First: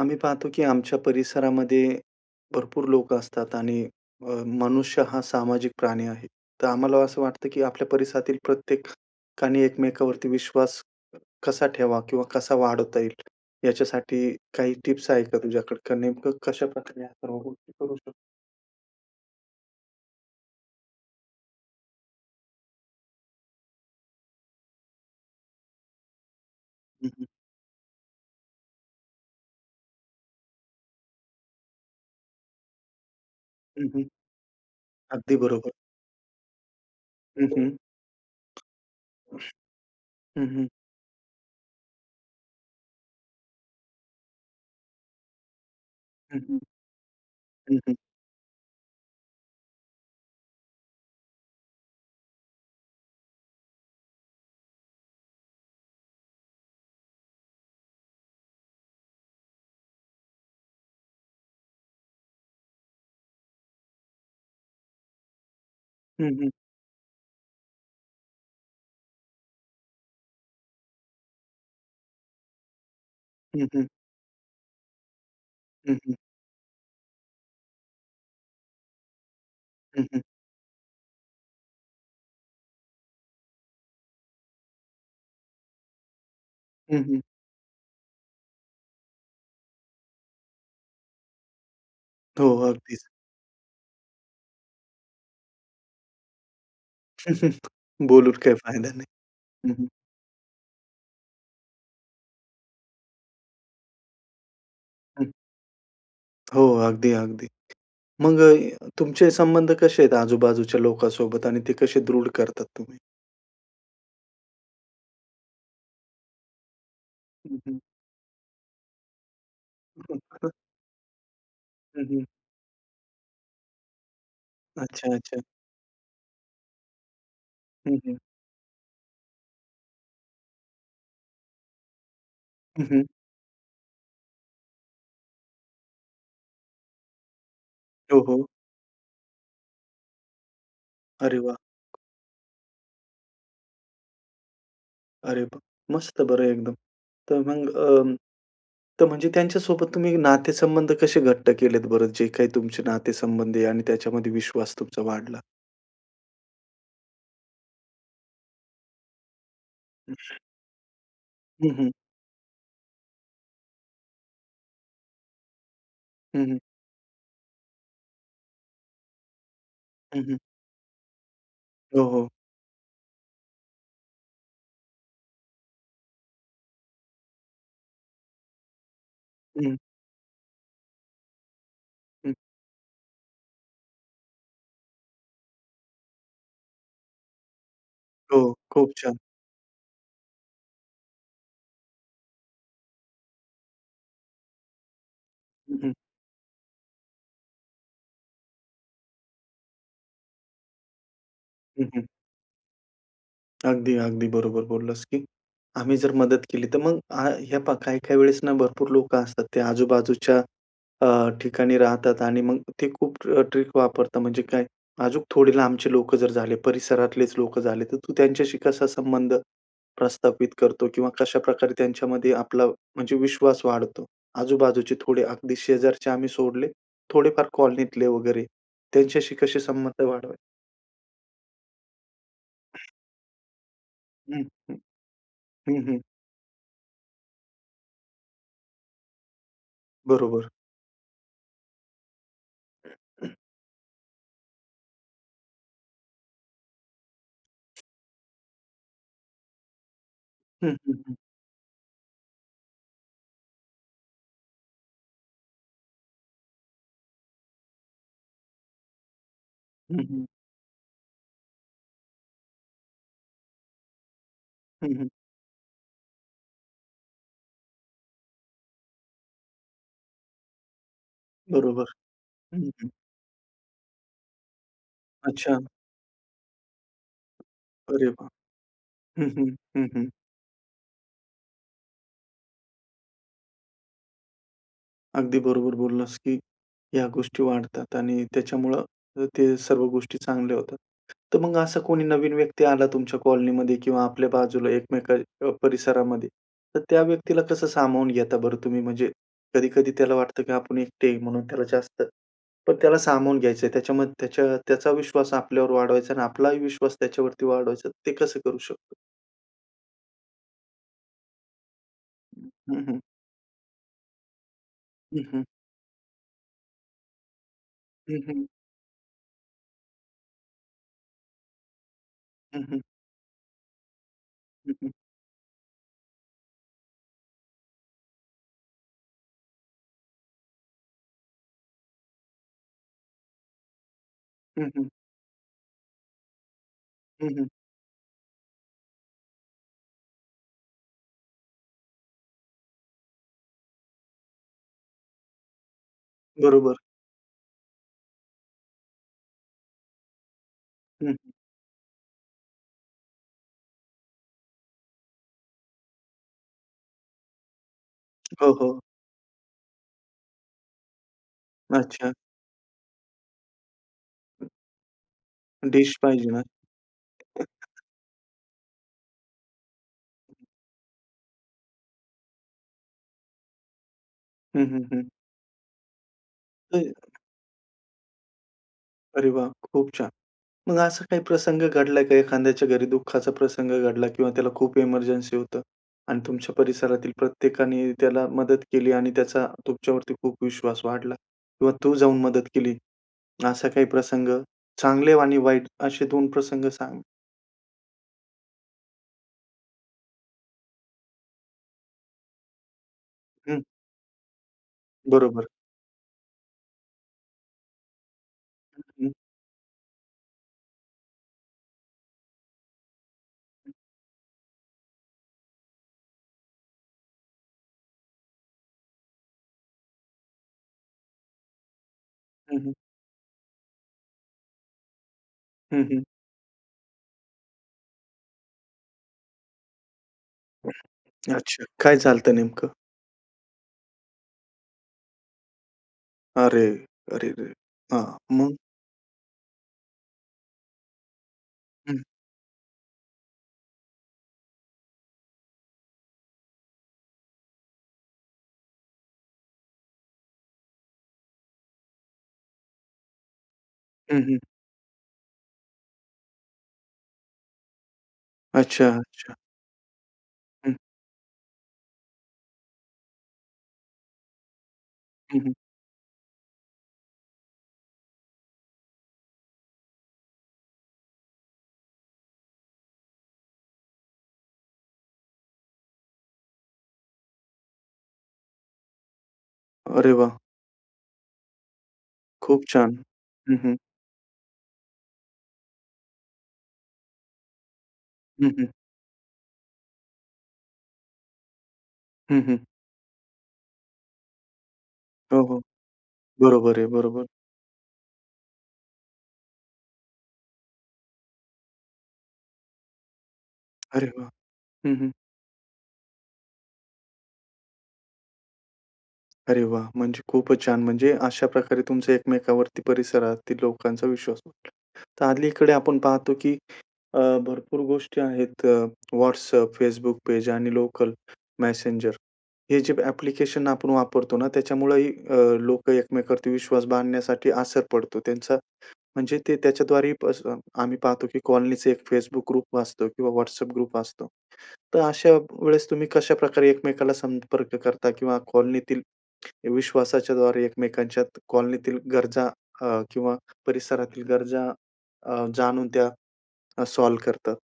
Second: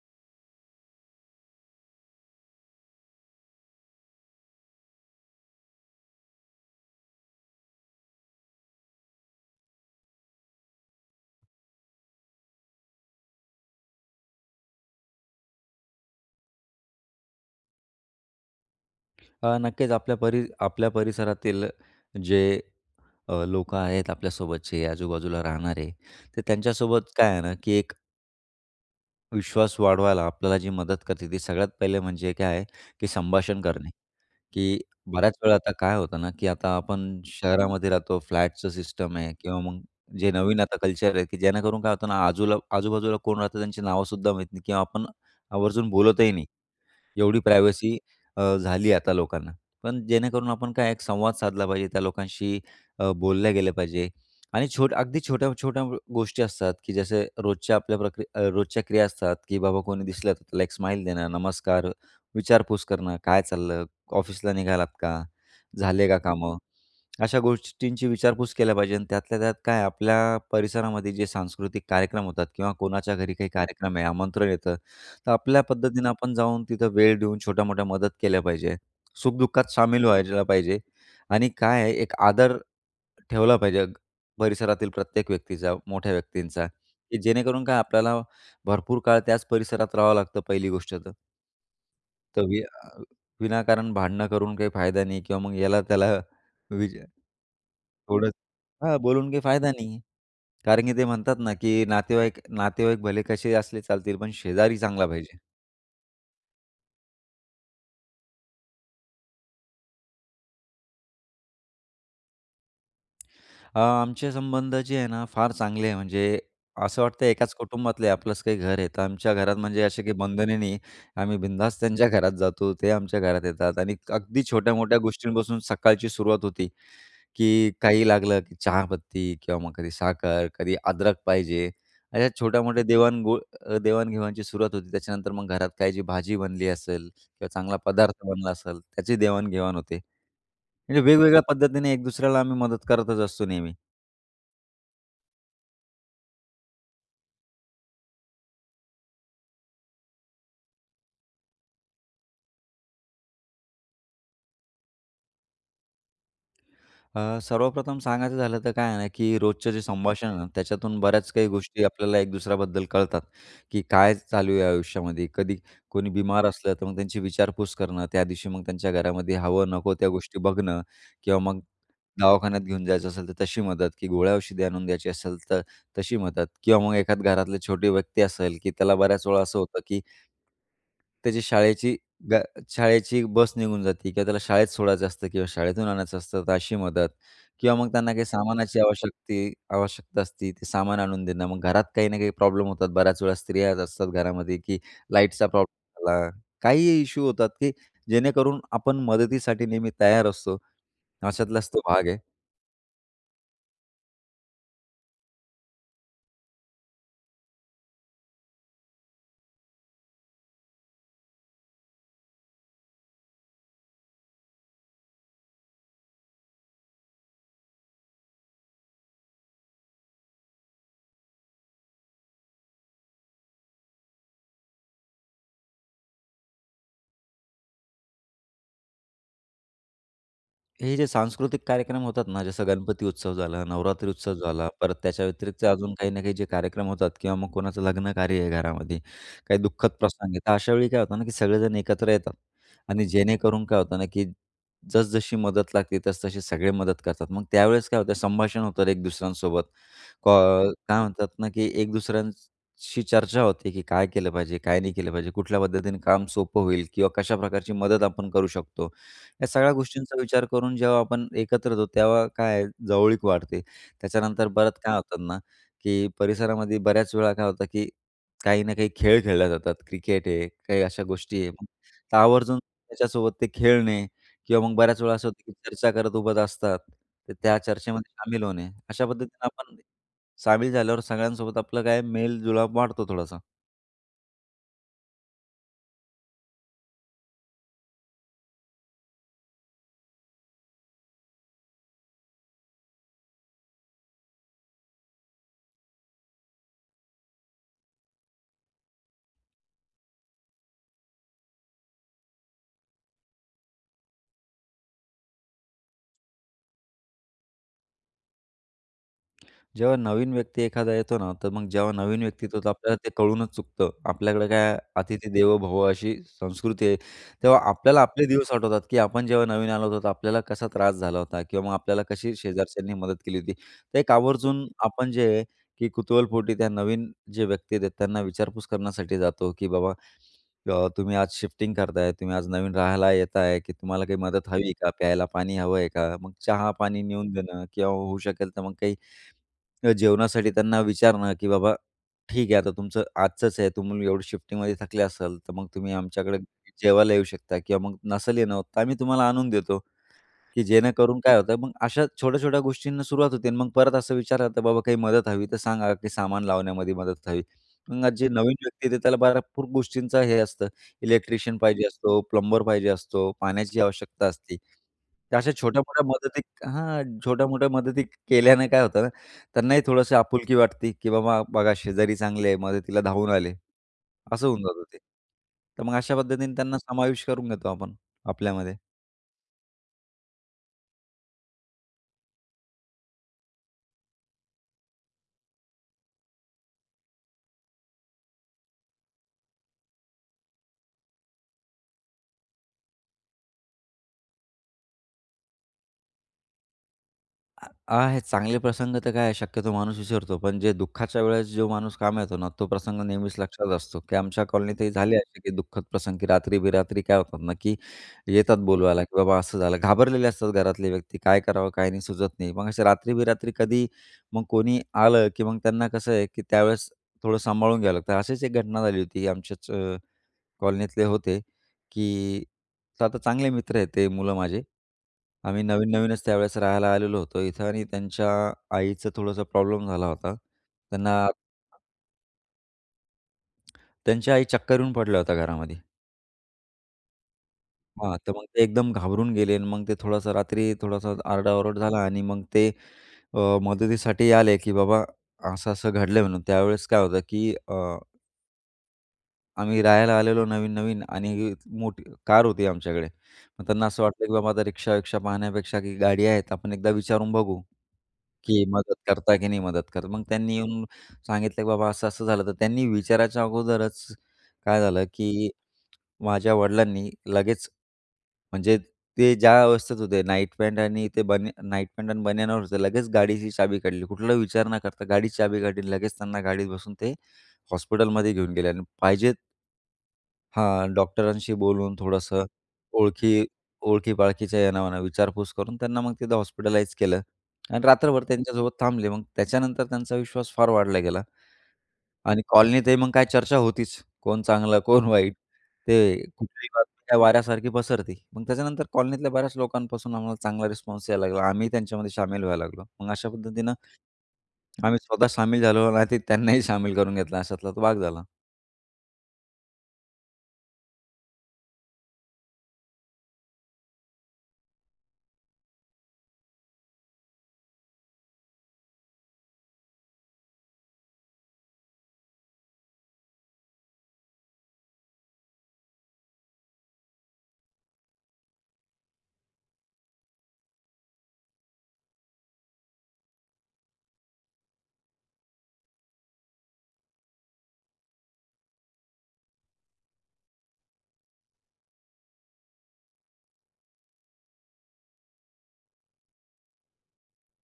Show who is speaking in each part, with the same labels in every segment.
Speaker 1: आम्ही पाहतो की आमच्या परिसरामध्ये भरपूर लोकं असतात आणि अ, मनुष्य हा सामाजिक प्राणी आहे. तर आम्हाला असं वाटतं की आपल्या परिसरातील प्रत्येकाने एकमेकावरती विश्वास कसा ठेवा? किंवा कसा वाढवता येईल? याच्यासाठी काही टिप्स आहे का तुझ्याकडे का नेमकं कशाप्रकारे या सर्व गोष्टी करू शकतो?
Speaker 2: हा, नक्कीच आपल्या परी आपल्या परिसरातील, जे अ, लोकं आहेत, आपल्यासोबतचे आजूबाजूला राहणारे. ते त्यांच्यासोबत
Speaker 1: हं, हं.
Speaker 2: काय आहे ना की एक विश्वास वाढवायला आपल्याला जी मदत करते, ती सगळ्यात पहिले म्हणजे काय आहे की संभाषण
Speaker 1: हं,
Speaker 2: करणे
Speaker 1: हं.
Speaker 2: की बऱ्याच
Speaker 1: अगदी
Speaker 2: वेळा
Speaker 1: बरोबर.
Speaker 2: आता काय होतं ना की आता आपण
Speaker 1: हं, हं.
Speaker 2: शहरामध्ये राहतो. फ्लॅटचं सिस्टम आहे किंवा मग जे
Speaker 1: हं,
Speaker 2: नवीन
Speaker 1: हं.
Speaker 2: आता कल्चर आहे की जेणेकरून काय होतं ना, आजूला आजू-बाजूला कोण राहतं त्यांची नावसुद्धा माहीत नाही किंवा आपण आवर्जून बोलतही
Speaker 1: हं,
Speaker 2: नाही.
Speaker 1: हं.
Speaker 2: एवढी
Speaker 1: हं, हं.
Speaker 2: प्रायव्हसी अ, झाली आता लोकांना. पण जेणेकरून आपण काय एक संवाद साधला पाहिजे त्या लोकांशी. अ, बोलल्या गेलं पाहिजे आणि छोट्या अगदी, छोट्या-छोट्या गोष्टी असतात की जसं रोजच्या आपल्या प्रक्रि अ, रोजच्या क्रिया असतात की बाबा कोणी दिसलं तर लाइक स्माईल देणं. नमस्कार, विचारपूस करणं, काय चाललं? ऑफिसला निघालात का? झाले का
Speaker 1: हं, हं.
Speaker 2: कामं? अशा गोष्टींची विचारपूस केल्या पाहिजे आणि त्यातल्या त्यात काय आपल्या परिसरामध्ये जे सांस्कृतिक कार्यक्रम होतात किंवा कोणाच्या घरी काही
Speaker 1: हं, हं.
Speaker 2: कार्यक्रम आहे आमंत्रण येतं, तर आपल्या
Speaker 1: हं,
Speaker 2: पद्धतीनं
Speaker 1: हं.
Speaker 2: आपण जाऊन तिथं वेळ देऊन छोट्या-मोठ्या मदत केल्या पाहिजे. सुख-दुःखात
Speaker 1: हं,
Speaker 2: सामील
Speaker 1: हं.
Speaker 2: व्हायला पाहिजे आणि काय आहे एक आदर ठेवला पाहिजे, परिसरातील प्रत्येक व्यक्तीचा, मोठ्या व्यक्तींचा
Speaker 1: हं,
Speaker 2: की
Speaker 1: हं.
Speaker 2: जेणेकरून काय आपल्याला भरपूर काळ त्याच परिसरात राहावं लागतं पहिली गोष्ट तर
Speaker 1: हो. अगदीच.
Speaker 2: [unintelligible] विनाकारण भांडणं करून काही फायदा नाही किंवा मग याला-त्याला विज ओढत
Speaker 1: बोलून काय फायदा
Speaker 2: हां,
Speaker 1: नाही.
Speaker 2: बोलून काही फायदा
Speaker 1: हं हं.
Speaker 2: नाहीये. कारण की ते म्हणतात ना, की नातेवाईक नातेवाईक भले कशेही असले चालतील पण शेजारी चांगला
Speaker 1: हं.
Speaker 2: पाहिजे.
Speaker 1: हो. अगदी, अगदी. मग तुमचे संबंध कसे आहेत आजूबाजूच्या लोकांसोबत आणि ते कसे दृढ करतात तुम्ही?
Speaker 2: अ, आमचे संबंध जे आहे ना फार चांगले आहे म्हणजे, असं वाटतं एकाच
Speaker 1: हं, हं.
Speaker 2: कुटुंबातले आपलंच काही घर आहे. तर आमच्या घरात म्हणजे असे काही
Speaker 1: [unintelligible]
Speaker 2: बंधने नाही. आम्ही बिनधास्त
Speaker 1: हं,
Speaker 2: त्यांच्या
Speaker 1: हं.
Speaker 2: घरात जातो ते आमच्या घरात येतात. आणि अगदी छोट्या-मोठ्या
Speaker 1: अच्छा, अच्छा.
Speaker 2: गोष्टींपासून सकाळची सुरुवात होती, की
Speaker 1: हं,
Speaker 2: काही
Speaker 1: हं.
Speaker 2: लागलं की चहापत्ती किंवा मग कधी साखर, कधी अदरक पाहिजे, अशा छोट्या-मोठ्या
Speaker 1: हं, हं.
Speaker 2: देवाण घो देवाण-घेवाणची सुरुवात होते. त्याच्यानंतर मग घरात काही जी भाजी बनली असेल किंवा चांगला
Speaker 1: हो,
Speaker 2: पदार्थ
Speaker 1: हो.
Speaker 2: बनला असेल त्याचीही देवाण-घेवाण होते. म्हणजे
Speaker 1: अरे
Speaker 2: वेगवेगळ्या
Speaker 1: वाह!
Speaker 2: पद्धतीने एक दुसऱ्याला आम्ही मदत करतच असतो नेहमी.
Speaker 1: अरे वाह! अरे मस्त बरं एकदम. तर मग अ, तर म्हणजे त्यांच्या सोबत तुम्ही नातेसंबंध कसे घट्ट केलेत बरं, जे काही तुमचे नातेसंबंध आहे आणि त्याच्यामध्ये विश्वास तुमचा वाढला?
Speaker 2: अ, सर्वप्रथम सांगायचं झालं तर काय आहे ना, की रोजचं जे संभाषण आहे ना, त्याच्यातून बऱ्याच काही
Speaker 1: हं,
Speaker 2: गोष्टी
Speaker 1: हं.
Speaker 2: आपल्याला एक दुसऱ्याबद्दल कळतात, की काय चालू आहे आयुष्यामध्ये? कधी कोणी
Speaker 1: हं,
Speaker 2: बिमार
Speaker 1: हं.
Speaker 2: असलं तर मग त्यांची विचारपूस करणं, त्यादिवशी मग त्यांच्या घरामध्ये हवं नको त्या
Speaker 1: हं, हं.
Speaker 2: गोष्टी बघणं. किंवा मग
Speaker 1: हो, हो.
Speaker 2: दवाखान्यात घेऊन जायचं असेल तर तशी मदत, की गोळ्या औषध आणून द्यायची असेल तर, तशी मदत. किंवा मग एखादं घरातले छोटे व्यक्ती असेल, की त्याला बऱ्याचवेळा असं
Speaker 1: हं.
Speaker 2: होतं की त्याची शाळेची
Speaker 1: हं.
Speaker 2: ब्या शाळेची बस निघून जाते किंवा त्याला शाळेत सोडायचं असतं किंवा शाळेतून आणायचं असतं, तर अशी मदत. किंवा मग त्यांना काही
Speaker 1: हो,
Speaker 2: सामानाची
Speaker 1: खूप छान.
Speaker 2: आवश्यकती आवश्यकता असते, ते सामान आणून देणं मग घरात काही ना काही प्रॉब्लेम होतात. बऱ्याच वेळा स्त्रियाच असतात घरामध्ये, की लाईटचा
Speaker 1: हं, हं.
Speaker 2: प्रॉब्लेम झाला, काहीही इश्यू होतात, की जेणेकरून आपण मदतीसाठी नेहमी तयार असतो. अशातलाच तो
Speaker 1: हं, हं.
Speaker 2: भाग आहे.
Speaker 1: अगदी, अगदी बरोबर बोललास, की आम्ही जर मदत केली तर मग, ह्या पाहा काही-काही वेळेस ना, भरपूर लोकं असतात ते आजूबाजूच्या अ, ठिकाणी राहतात आणि मग ते खूप ट्रिक वापरतात म्हणजे काय अजूक थोडे लांबचे लोकं जर झाले, परिसरातलेच लोकं झाले, तर तू त्यांच्याशी कसा संबंध प्रस्थापित करतो किंवा कशा प्रकारे त्यांच्यामध्ये आपला म्हणजे विश्वास वाढतो, आजूबाजूचे थोडे अगदी शेजारचे आम्ही सोडले. थोडेफार कॉलनीतले वगैरे त्यांच्याशी कसे संबंध वाढवाय?
Speaker 2: हे जे सांस्कृतिक कार्यक्रम होतात ना, जसं गणपती उत्सव झाला, नवरात्री उत्सव
Speaker 1: हं,
Speaker 2: झाला,
Speaker 1: हं,
Speaker 2: परत त्याच्याव्यतिरिक्त
Speaker 1: हं,
Speaker 2: अजून
Speaker 1: हं.
Speaker 2: काही ना काही जे कार्यक्रम होतात किंवा मग कोणाचं लग्न कार्य आहे घरामध्ये. काही दुःखद प्रसंग आहे.
Speaker 1: बरोबर.
Speaker 2: तर अशावेळी काय होतं ना, की सगळेजण एकत्र येतात आणि जेणेकरून काय होतं ना, की जसं-जशी मदत लागते तसतशी सगळे मदत करतात. मग त्यावेळेस काय होतं, संभाषण होतं एक दुसऱ्यांसोबत. का
Speaker 1: हं, हं,
Speaker 2: काय
Speaker 1: हं.
Speaker 2: म्हणतात ना, की एक दुसऱ्यांशी चर्चा होते, की काय केलं पाहिजे? काय नाही केलं पाहिजे? कुठल्या पद्धतीने काम सोपं होईल? किंवा कशा प्रकारची मदत आपण करू शकतो. या सगळ्या
Speaker 1: हं,
Speaker 2: गोष्टींचा
Speaker 1: हं.
Speaker 2: विचार करून जेव्हा आपण एकत्र होतो, तेव्हा काय आहे जवळीक वाढते. त्याच्यानंतर बरंच
Speaker 1: हं,
Speaker 2: काय
Speaker 1: हं.
Speaker 2: होतात ना, की परिसरामध्ये बऱ्याचवेळा काय होतं, की काही ना काही खेळ खेळल्या जातात. क्रिकेट आहे, काही अशा गोष्टी आहे. मग
Speaker 1: बरोबर,
Speaker 2: तर आवर्जून
Speaker 1: हं, हं.
Speaker 2: त्याच्यासोबत ते खेळणे किंवा मग बऱ्याचवेळा असं होतं, की
Speaker 1: अच्छा.
Speaker 2: चर्चा करत उभंच असतात. तर त्या
Speaker 1: अरे
Speaker 2: चर्चेमध्ये
Speaker 1: वाह!
Speaker 2: सामील होणे. अशा
Speaker 1: हं,
Speaker 2: पद्धतीनं
Speaker 1: हं,
Speaker 2: आपण
Speaker 1: हं, हं.
Speaker 2: सामील झाल्यावर सगळ्यांसोबत आपलं काय मेलजुळाव वाढतो थोडासा.
Speaker 1: अगदी बरोबर बोललास, की ह्या गोष्टी वाढतात आणि त्याच्यामुळं ते ते सर्व गोष्टी चांगल्या होतात. तर मग असा कोणी नवीन व्यक्ती आला तुमच्या कॉलनीमध्ये किंवा आपल्या बाजूला एकमेक परिसरामध्ये. तर त्या व्यक्तीला कसं सामावून घेता बरं तुम्ही? म्हणजे कधी-कधी त्याला वाटतं, की आपण एकटे म्हणून त्याला जास्त पण त्याला सामावून घ्यायचं आहे. त्याच्यामध्ये त्याचा विश्वास आपल्यावर वाढवायचा आणि आपला विश्वास त्याच्यावरती वाढवायचा. ते कसं करू शकतो?
Speaker 2: जेव्हा नवीन व्यक्ती एखादा येतो ना, तर मग जेव्हा नवीन व्यक्ति तो, तर
Speaker 1: हं,
Speaker 2: आपल्याला
Speaker 1: हं.
Speaker 2: ते कळूनच चुकतं. आपल्याकडे काय
Speaker 1: हं,
Speaker 2: "अतिथी
Speaker 1: हं.
Speaker 2: देवो भवं" अशी संस्कृती आहे. तेव्हा आपल्याला
Speaker 1: हं,
Speaker 2: आपले
Speaker 1: हं.
Speaker 2: दिवस आठवतात, की आपण जेव्हा नवीन आलो होतो तर आपल्याला कसा त्रास झाला होता किंवा मग आपल्याला कशी
Speaker 1: हं, हं.
Speaker 2: शेजारच्यांनी मदत केली होती. तर एक आवर्जून
Speaker 1: हं, हं.
Speaker 2: आपण जे, की कुतूहलपोटी त्या नवीन जे व्यक्ती आहेत, त्यांना विचारपूस करण्यासाठी जातो. की बाबा अ, तुम्ही आज शिफ्टिंग करताय, तुम्ही आज नवीन राहायला येत आहे की तुम्हाला काही मदत हवी
Speaker 1: हं,
Speaker 2: आहे
Speaker 1: हं.
Speaker 2: का? प्यायला पाणी हवं आहे का? मग चहा, पाणी
Speaker 1: हं,
Speaker 2: नेऊन
Speaker 1: हं.
Speaker 2: देणं किंवा होऊ शकेल तर मग काही जेवणासाठी त्यांना विचारणं, की बाबा ठीक आहे. आता तुमचं आजचंच आहे तुम्ही एवढी शिफ्टिंगमध्ये थकले असाल. तर मग तुम्ही आमच्याकडे
Speaker 1: बरोबर.
Speaker 2: जेवायला येऊ शकता किंवा मग नसल येणं होत तर आम्ही तुम्हाला आणून देतो. की
Speaker 1: हं.
Speaker 2: जेणेकरून काय होतं मग, अशा छोट्या-छोट्या गोष्टींना सुरुवात होते. आणि मग परत असं विचारलं जातं, बाबा काही मदत हवी तर सांगा, की सामान लावण्यामध्ये मदत हवी. मग जे
Speaker 1: हो,
Speaker 2: नवीन
Speaker 1: हो.
Speaker 2: व्यक्ती येते त्याला भरपूर गोष्टींचं हे असतं. इलेक्ट्रिशियन पाहिजे
Speaker 1: अच्छा!
Speaker 2: असतो, प्लंबर पाहिजे असतो, पाण्याची आवश्यकता असते. तर अशा
Speaker 1: डिश
Speaker 2: छोट्या-मोठ्या
Speaker 1: पाहिजे ना.
Speaker 2: मदतीत हां छोट्या-मोठ्या मदतीत केल्याने काय होतं ना, त्यांनाही थोडंसं आपुलकी वाटते, की बाबा बघा शेजारी चांगली आहे, मदतीला धावून आले असं होऊन
Speaker 1: हं,
Speaker 2: जात
Speaker 1: हं,
Speaker 2: ते.
Speaker 1: हं.
Speaker 2: तर मग अशा पद्धतीने त्यांना
Speaker 1: ते.
Speaker 2: समावेश करून घेतो आपण आपल्यामध्ये.
Speaker 1: अरे वाह! खूप छान. मग असा काही प्रसंग घडलाय का? एखाद्याच्या घरी दुःखाचा प्रसंग घडला किंवा त्याला खूप एमर्जन्सी होतं. आणि तुमच्या परिसरातील प्रत्येकाने त्याला मदत केली आणि त्याचा तुमच्यावरती खूप विश्वास वाढला. किंवा तू जाऊन मदत केली. असा काही प्रसंग? चांगले आणि वाईट असे 2 प्रसंग सांग.
Speaker 2: आ आहेत चांगले प्रसंग तर काय आहे शक्यतो माणूस विसरतो, पण जे दुःखाच्या वेळेस जो माणूस कामी येतो ना तो प्रसंग नेहमीच
Speaker 1: हं.
Speaker 2: लक्षात असतो, की आमच्या कॉलनीतही झाले असे,
Speaker 1: बरोबर.
Speaker 2: की दुःखद प्रसंग की रात्री बेरात्री काय होतात ना, की येतात
Speaker 1: हं,
Speaker 2: बोलवायला,
Speaker 1: हं.
Speaker 2: की बाबा असं झालं. घाबरलेले असतात घरातले व्यक्ती. काय करावं काय नाही सुचत नाही. मग असे रात्री बेरात्री
Speaker 1: हं.
Speaker 2: कधी मग कोणी आलं, की मग त्यांना कसं आहे, की त्यावेळेस थोडं सांभाळून घ्यावं लागतं. अशीच एक घटना झाली होती. आमच्याच अ, कॉलनीतले होते, की
Speaker 1: हं, हं.
Speaker 2: तर आता चांगले मित्र आहेत ते मुलं माझे. आम्ही
Speaker 1: हं, हं.
Speaker 2: नवीन-नवीनच त्यावेळेस राहायला आलेलो होतो इथं आणि त्यांच्या आईचं थोडंसं प्रॉब्लेम झाला होता. त्यांना
Speaker 1: अच्छा. काय झालं होत नेमकं?
Speaker 2: त्यांच्या आई चक्कर येऊन पडल्या होत्या घरामध्ये.
Speaker 1: अरे! अरे रे! हां.
Speaker 2: हां, तर मग
Speaker 1: मग?
Speaker 2: ते एकदम घाबरून गेले आणि मग ते थोडंसं रात्री थोडंसं आरडाओरड
Speaker 1: हं.
Speaker 2: झाला आणि मग ते अ, मदतीसाठी आले की बाबा असं-असं घडलंय म्हणून. त्यावेळेस काय होतं, की अ आम्ही राहायला आलेलो नवीन-नवीन आणि मोठी कार होती आमच्याकडे, मग त्यांना असं
Speaker 1: हं,
Speaker 2: वाटलं की
Speaker 1: हं.
Speaker 2: बाबा आता रिक्षा-विक्क्षा पाहण्यापेक्षा की गाडी आहेत, आपण एकदा विचारून बघू, की
Speaker 1: अच्छा,
Speaker 2: मदत
Speaker 1: अच्छा.
Speaker 2: करता की नाही मदत करत. मग त्यांनी
Speaker 1: हं.
Speaker 2: येऊन सांगितलं की बाबा असं, असं झालं. तर त्यांनी विचारायच्या अगोदरच काय झालं,
Speaker 1: हं,
Speaker 2: की
Speaker 1: हं.
Speaker 2: माझ्या वडिलांनी लगेच म्हणजे ते ज्या अवस्थेत होते नाईट पॅन्ट आणि ते बनी नाईट पॅन्ट आणि बनियनवर होते लगेच गाडीची चाबी काढली, कुठलाही विचार न करता गाडी चाबी काढली आणि लगेच त्यांना गाडीत बसून ते हॉस्पिटलमध्ये घेऊन गेले. आणि पाहिजेत
Speaker 1: अरे वाह!
Speaker 2: हां, डॉक्टरांशी बोलून थोडंसं
Speaker 1: खूप छान!
Speaker 2: ओळखी,
Speaker 1: हं, हं.
Speaker 2: ओळखी-पाळखीच्या [unintelligible] विचारपूस करून, त्यांना मग तिथं हॉस्पिटलाइज केलं आणि रात्रभर
Speaker 1: हं, हं.
Speaker 2: त्यांच्यासोबत थांबले, मग त्याच्यानंतर त्यांचा विश्वास फार वाढला गेला.
Speaker 1: हं,
Speaker 2: आणि
Speaker 1: हं.
Speaker 2: कॉलनीत मग काय चर्चा होतीच, कोण चांगलं, कोण वाईट,
Speaker 1: हो, हो,
Speaker 2: ते कुठली
Speaker 1: बरोबर आहे,
Speaker 2: बातमी
Speaker 1: बरोबर.
Speaker 2: वाऱ्यासारखी पसरते, मग त्याच्यानंतर कॉलनीतल्या बऱ्याच लोकांपासून आम्हाला चांगला रिस्पॉन्स यायला लागला. आम्ही त्यांच्यामध्ये शामिल व्हायला लागलो. मग अशा पद्धतीनं
Speaker 1: अरे वाह! हं,
Speaker 2: आम्ही
Speaker 1: हं.
Speaker 2: स्वतः सामील झालो नाही तर त्यांनाही सामील करून घेतला अशातला भाग झाला.
Speaker 1: अरे वाह! म्हणजे खूप छान म्हणजे, अशा प्रकारे तुमचं एकमेकावरती परिसरातील लोकांचा विश्वास वाढला. तर अलीकडे आपण पाहतो की अ, भरपूर गोष्टी आहेत अ, WhatsApp, Facebook. पेज आणि लोकल मेसेंजर, हे जे एप्लिकेशन आपण वापरतो ना त्याच्यामुळे ही अ, लोक एकमेकांवरती विश्वास बांधण्यासाठी असर पडतो त्यांचा म्हणजे ते त्याच्याद्वारेही [unintelligible] आम्ही पाहतो की कॉलनीच एक Facebook ग्रुप असतो किंवा WhatsApp ग्रुप असतो. तर अशा वेळेस तुम्ही कशा प्रकारे एकमेकाला संपर्क करता किंवा कॉलनीतील विश्वासाच्याद्वारे एकमेकांच्यात कॉलनीतील गरजा अ, किंवा परिसरातील गरजा अ, जाणून त्या सॉल्व करतात.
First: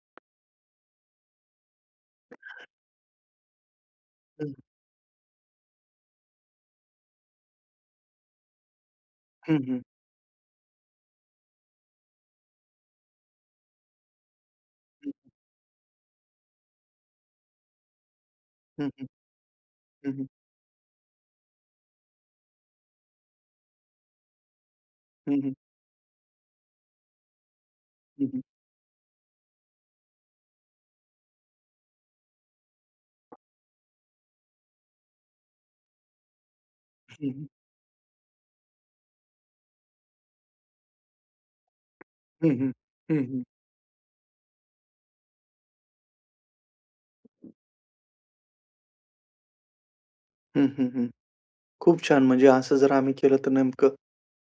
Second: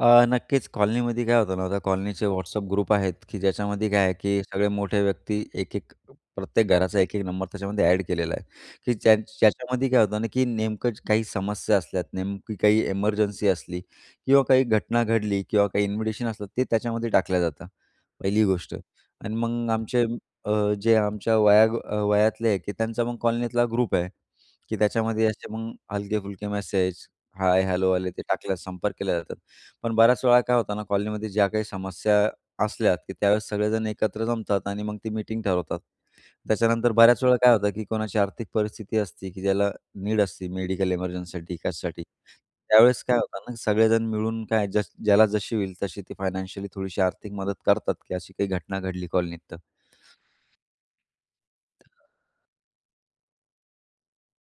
Speaker 2: अ, नक्कीच कॉलनीमध्ये काय होतं ना, त्या कॉलनीचे WhatsApp ग्रुप आहेत, की ज्याच्यामध्ये काय आहे की
Speaker 1: हं.
Speaker 2: सगळे मोठे व्यक्ती 1-1 प्रत्येक घराचा 1-1 नंबर त्याच्यामध्ये एड केलेला आहे, की ज्या
Speaker 1: हं, हं.
Speaker 2: ज्याच्यामध्ये काय होतं ना, की नेमकंच काही समस्या असल्यात. नेमकी काही एमर्जन्सी असली किंवा काही घटना
Speaker 1: हं.
Speaker 2: घडली किंवा काही इन्व्हिटेशन असलं. ते त्याच्यामध्ये टाकल्या जातं. पहिली गोष्ट
Speaker 1: हं, हं.
Speaker 2: आणि मग आमचे
Speaker 1: हं, हं.
Speaker 2: अ, जे आमच्या वया वयातले की त्यांचा मग कॉलनीतला ग्रुप आहे. की त्याच्यामध्ये
Speaker 1: हं,
Speaker 2: असे
Speaker 1: हं.
Speaker 2: मग हलके-फुलके मॅसेज. हाय, हॅलो आले ते
Speaker 1: हं, हं.
Speaker 2: टाकल्यास संपर्क केला जातात. पण बऱ्याच वेळा काय होतं ना कॉलनीमध्ये ज्या काही समस्या असल्यात, की त्यावेळेस सगळेजण एकत्र जमतात आणि मग ती मीटिंग ठरवतात. त्याच्यानंतर
Speaker 1: हं,
Speaker 2: बऱ्याचवेळा
Speaker 1: हं.
Speaker 2: काय होतं की कोणाची आर्थिक परिस्थिती असते की ज्याला, नीड असती मेडिकल एमर्जन्सीसाठी, कशासाठी.
Speaker 1: हं, हं.
Speaker 2: त्यावेळेस काय
Speaker 1: हं,
Speaker 2: होतं
Speaker 1: हं.
Speaker 2: ना की सगळेजण मिळून काय ज ज्याला जशी होईल, तशी ती फायनान्शियली, थोडीशी आर्थिक मदत करतात की अशी काही घटना घडली, कॉलनीत तर.
Speaker 1: हं, हं. हं. खूप छान! म्हणजे असं जर आम्ही केलं तर नेमकं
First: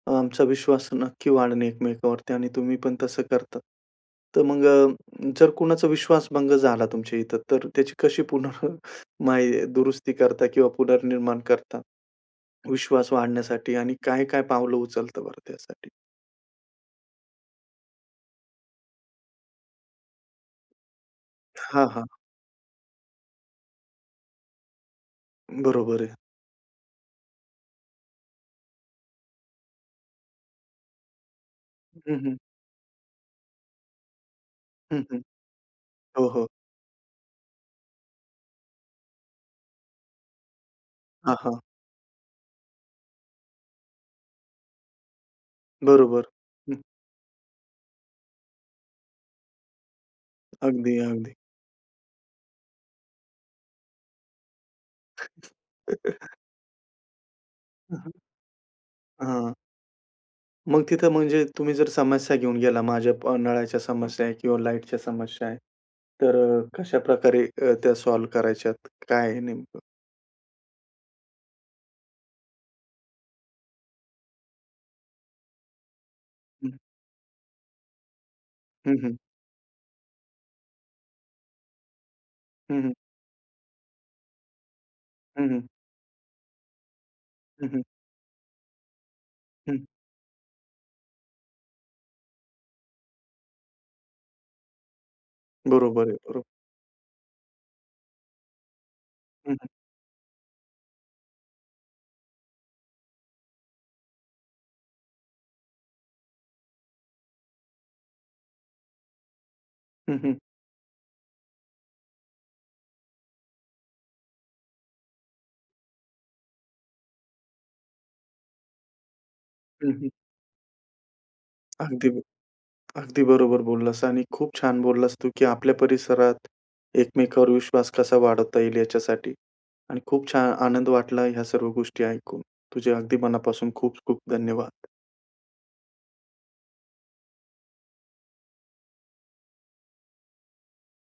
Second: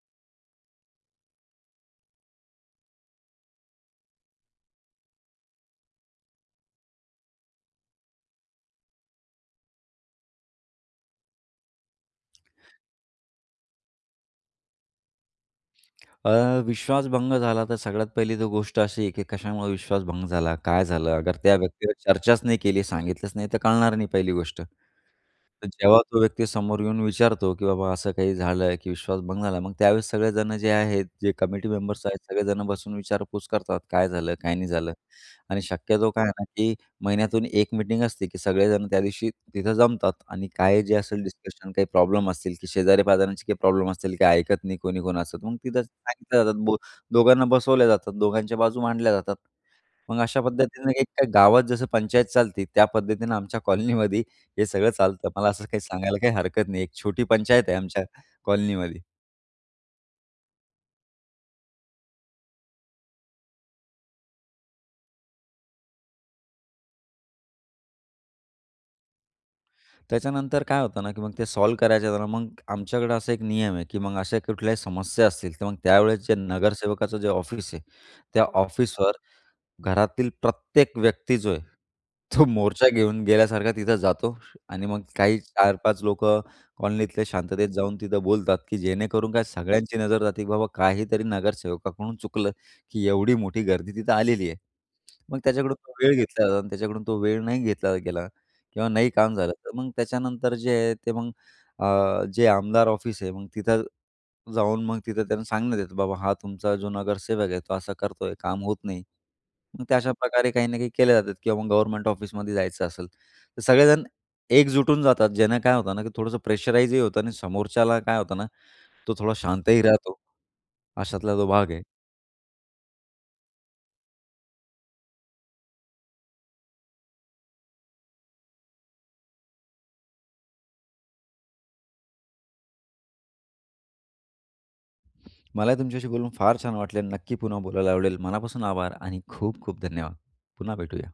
Speaker 1: अ, आमचा विश्वास नक्की वाढणे एकमेकांवरती आणि तुम्ही पण तसं करतात. तर मग, जर कुणाचा विश्वास भंग झाला तुमच्या इथं. तर त्याची कशी पुन्हा काय दुरुस्ती करता किंवा पुनर्निर्माण करता विश्वास वाढण्यासाठी? आणि काय-काय पावलं उचलत बरं त्यासाठी?
Speaker 2: अ, विश्वास भंग झाला तर, सगळ्यात पहिली तर गोष्ट अशी आहे की कशामुळे विश्वास भंग झाला? काय झालं? अगर त्या
Speaker 1: हां,
Speaker 2: व्यक्तीगत
Speaker 1: हां.
Speaker 2: चर्चाच नाही केली. सांगितलंच नाही तर, कळणार नाही पहिली गोष्ट. तर जेव्हा
Speaker 1: बरोबर आहे.
Speaker 2: तो व्यक्ती समोर येऊन विचारतो, "की बाबा असं काही झालं? की विश्वास भंग झाला." मग त्यावेळेस सगळेजण जे आहेत, जे कमिटी मेंबर्स
Speaker 1: हं,
Speaker 2: आहेत
Speaker 1: हं.
Speaker 2: सगळेजणं बसून विचारपूस करतात, "काय झालं? काय नाही झालं."
Speaker 1: हं, हं.
Speaker 2: आणि शक्यतो काय
Speaker 1: हो,
Speaker 2: आहे ना,
Speaker 1: हो.
Speaker 2: की महिन्यातून एक मीटिंग असते, की सगळेजण त्यादिवशी तिथं जमतात आणि काय जे असेल
Speaker 1: हां, हां.
Speaker 2: डिस्कशन, काही प्रॉब्लेम असतील की शेजारी पाजारचे काही प्रॉब्लेम असतील. काही ऐकत नाही कोणी-कोणच. मग तिथं
Speaker 1: बरोबर.
Speaker 2: सांगितल्या
Speaker 1: हं.
Speaker 2: जातात. दोघांना बसवल्या जातात. दोघांच्या बाजू मांडल्या जातात. मग अशा पद्धतीनं
Speaker 1: अगदी,
Speaker 2: एक काय
Speaker 1: अगदी.
Speaker 2: गावात जसं पंचायत चालते. त्या पद्धतीनं आमच्या कॉलनीमध्ये हे सगळं चालतं. मला असं काही सांगायला काही हरकत नाही. एक छोटी पंचायत आहे
Speaker 1: हं,
Speaker 2: आमच्या
Speaker 1: हं.
Speaker 2: कॉलनीमध्ये.
Speaker 1: हां. मग तिथं म्हणजे तुम्ही जर समस्या घेऊन गेला, माझ्या नळाच्या समस्या आहे किंवा लाईटच्या समस्या आहे, तर अ, कशा प्रकारे अ, त्या सॉल्व्ह करायच्यात? काय आहे नेमकं?
Speaker 2: त्याच्यानंतर काय होतं ना, की मग ते सॉल्व्ह करायचं तर, मग आमच्याकडे असा एक नियम आहे, की मग अशा कुठल्याही समस्या असतील तर मग त्यावेळेस जे
Speaker 1: हं.
Speaker 2: नगरसेवकाचं जे ऑफिस आहे, त्या
Speaker 1: हं,
Speaker 2: ऑफिसवर
Speaker 1: हं.
Speaker 2: घरातील प्रत्येक व्यक्ती जो आहे तो
Speaker 1: हं,
Speaker 2: मोर्चा
Speaker 1: हं.
Speaker 2: घेऊन गेल्यासारखा तिथं जातो. आणि मग काही
Speaker 1: हं, हं.
Speaker 2: 4-5 लोकं कॉलनीतल्या
Speaker 1: हं,
Speaker 2: शांततेत
Speaker 1: हं.
Speaker 2: जाऊन तिथं बोलतात, की जेणेकरून काय
Speaker 1: हं.
Speaker 2: सगळ्यांची नजर जाते, की बाबा काहीतरी नगरसेवकाकडून चुकलं, की एवढी मोठी गर्दी तिथं आलेली आहे. मग त्याच्याकडून
Speaker 1: बरोबर
Speaker 2: वेळ
Speaker 1: आहे. बरोबर.
Speaker 2: घेतला जातो आणि त्याच्याकडून तो वेळ नाही घेतला गेला किंवा नाही काम झालं,
Speaker 1: हं, हं.
Speaker 2: तर मग त्याच्यानंतर जे आहे ते मग अ, जे आमदार ऑफिस आहे मग तिथं जाऊन मग तिथं त्यांना सांगण्यात येतं, की बाबा हा तुमचा जो नगरसेवक आहे तो असं करतोय, काम होत नाही. मग त्या
Speaker 1: हं, हं.
Speaker 2: अशाप्रकारे काही ना काही केल्या जातात किंवा मग गव्हर्नमेंट ऑफिसमध्ये जायचं असेल तर, सगळेजण एकजुटून जातात ज्यांना काय होतं ना, की थोडंसं प्रेशराइजही होतं आणि समोरच्याला काय होतं ना, तो थोडा शांतही
Speaker 1: हं, हं.
Speaker 2: राहतो अशातला जो भाग आहे.
Speaker 1: अगदी अगदी बरोबर बोललास. आणि खूप छान बोललास तू, की आपल्या परिसरात एकमेकांवर विश्वास कसा वाढवता येईल याच्यासाठी. आणि खूप छान आनंद वाटला ह्या सर्व गोष्टी ऐकून. तुझे अगदी मनापासून खूप-खूप धन्यवाद.
Speaker 2: मला तुमच्याशी बोलून फार छान वाटलं. नक्की पुन्हा बोलायला आवडेल. मनापासून आभार आणि खूप-खूप धन्यवाद. पुन्हा भेटूया.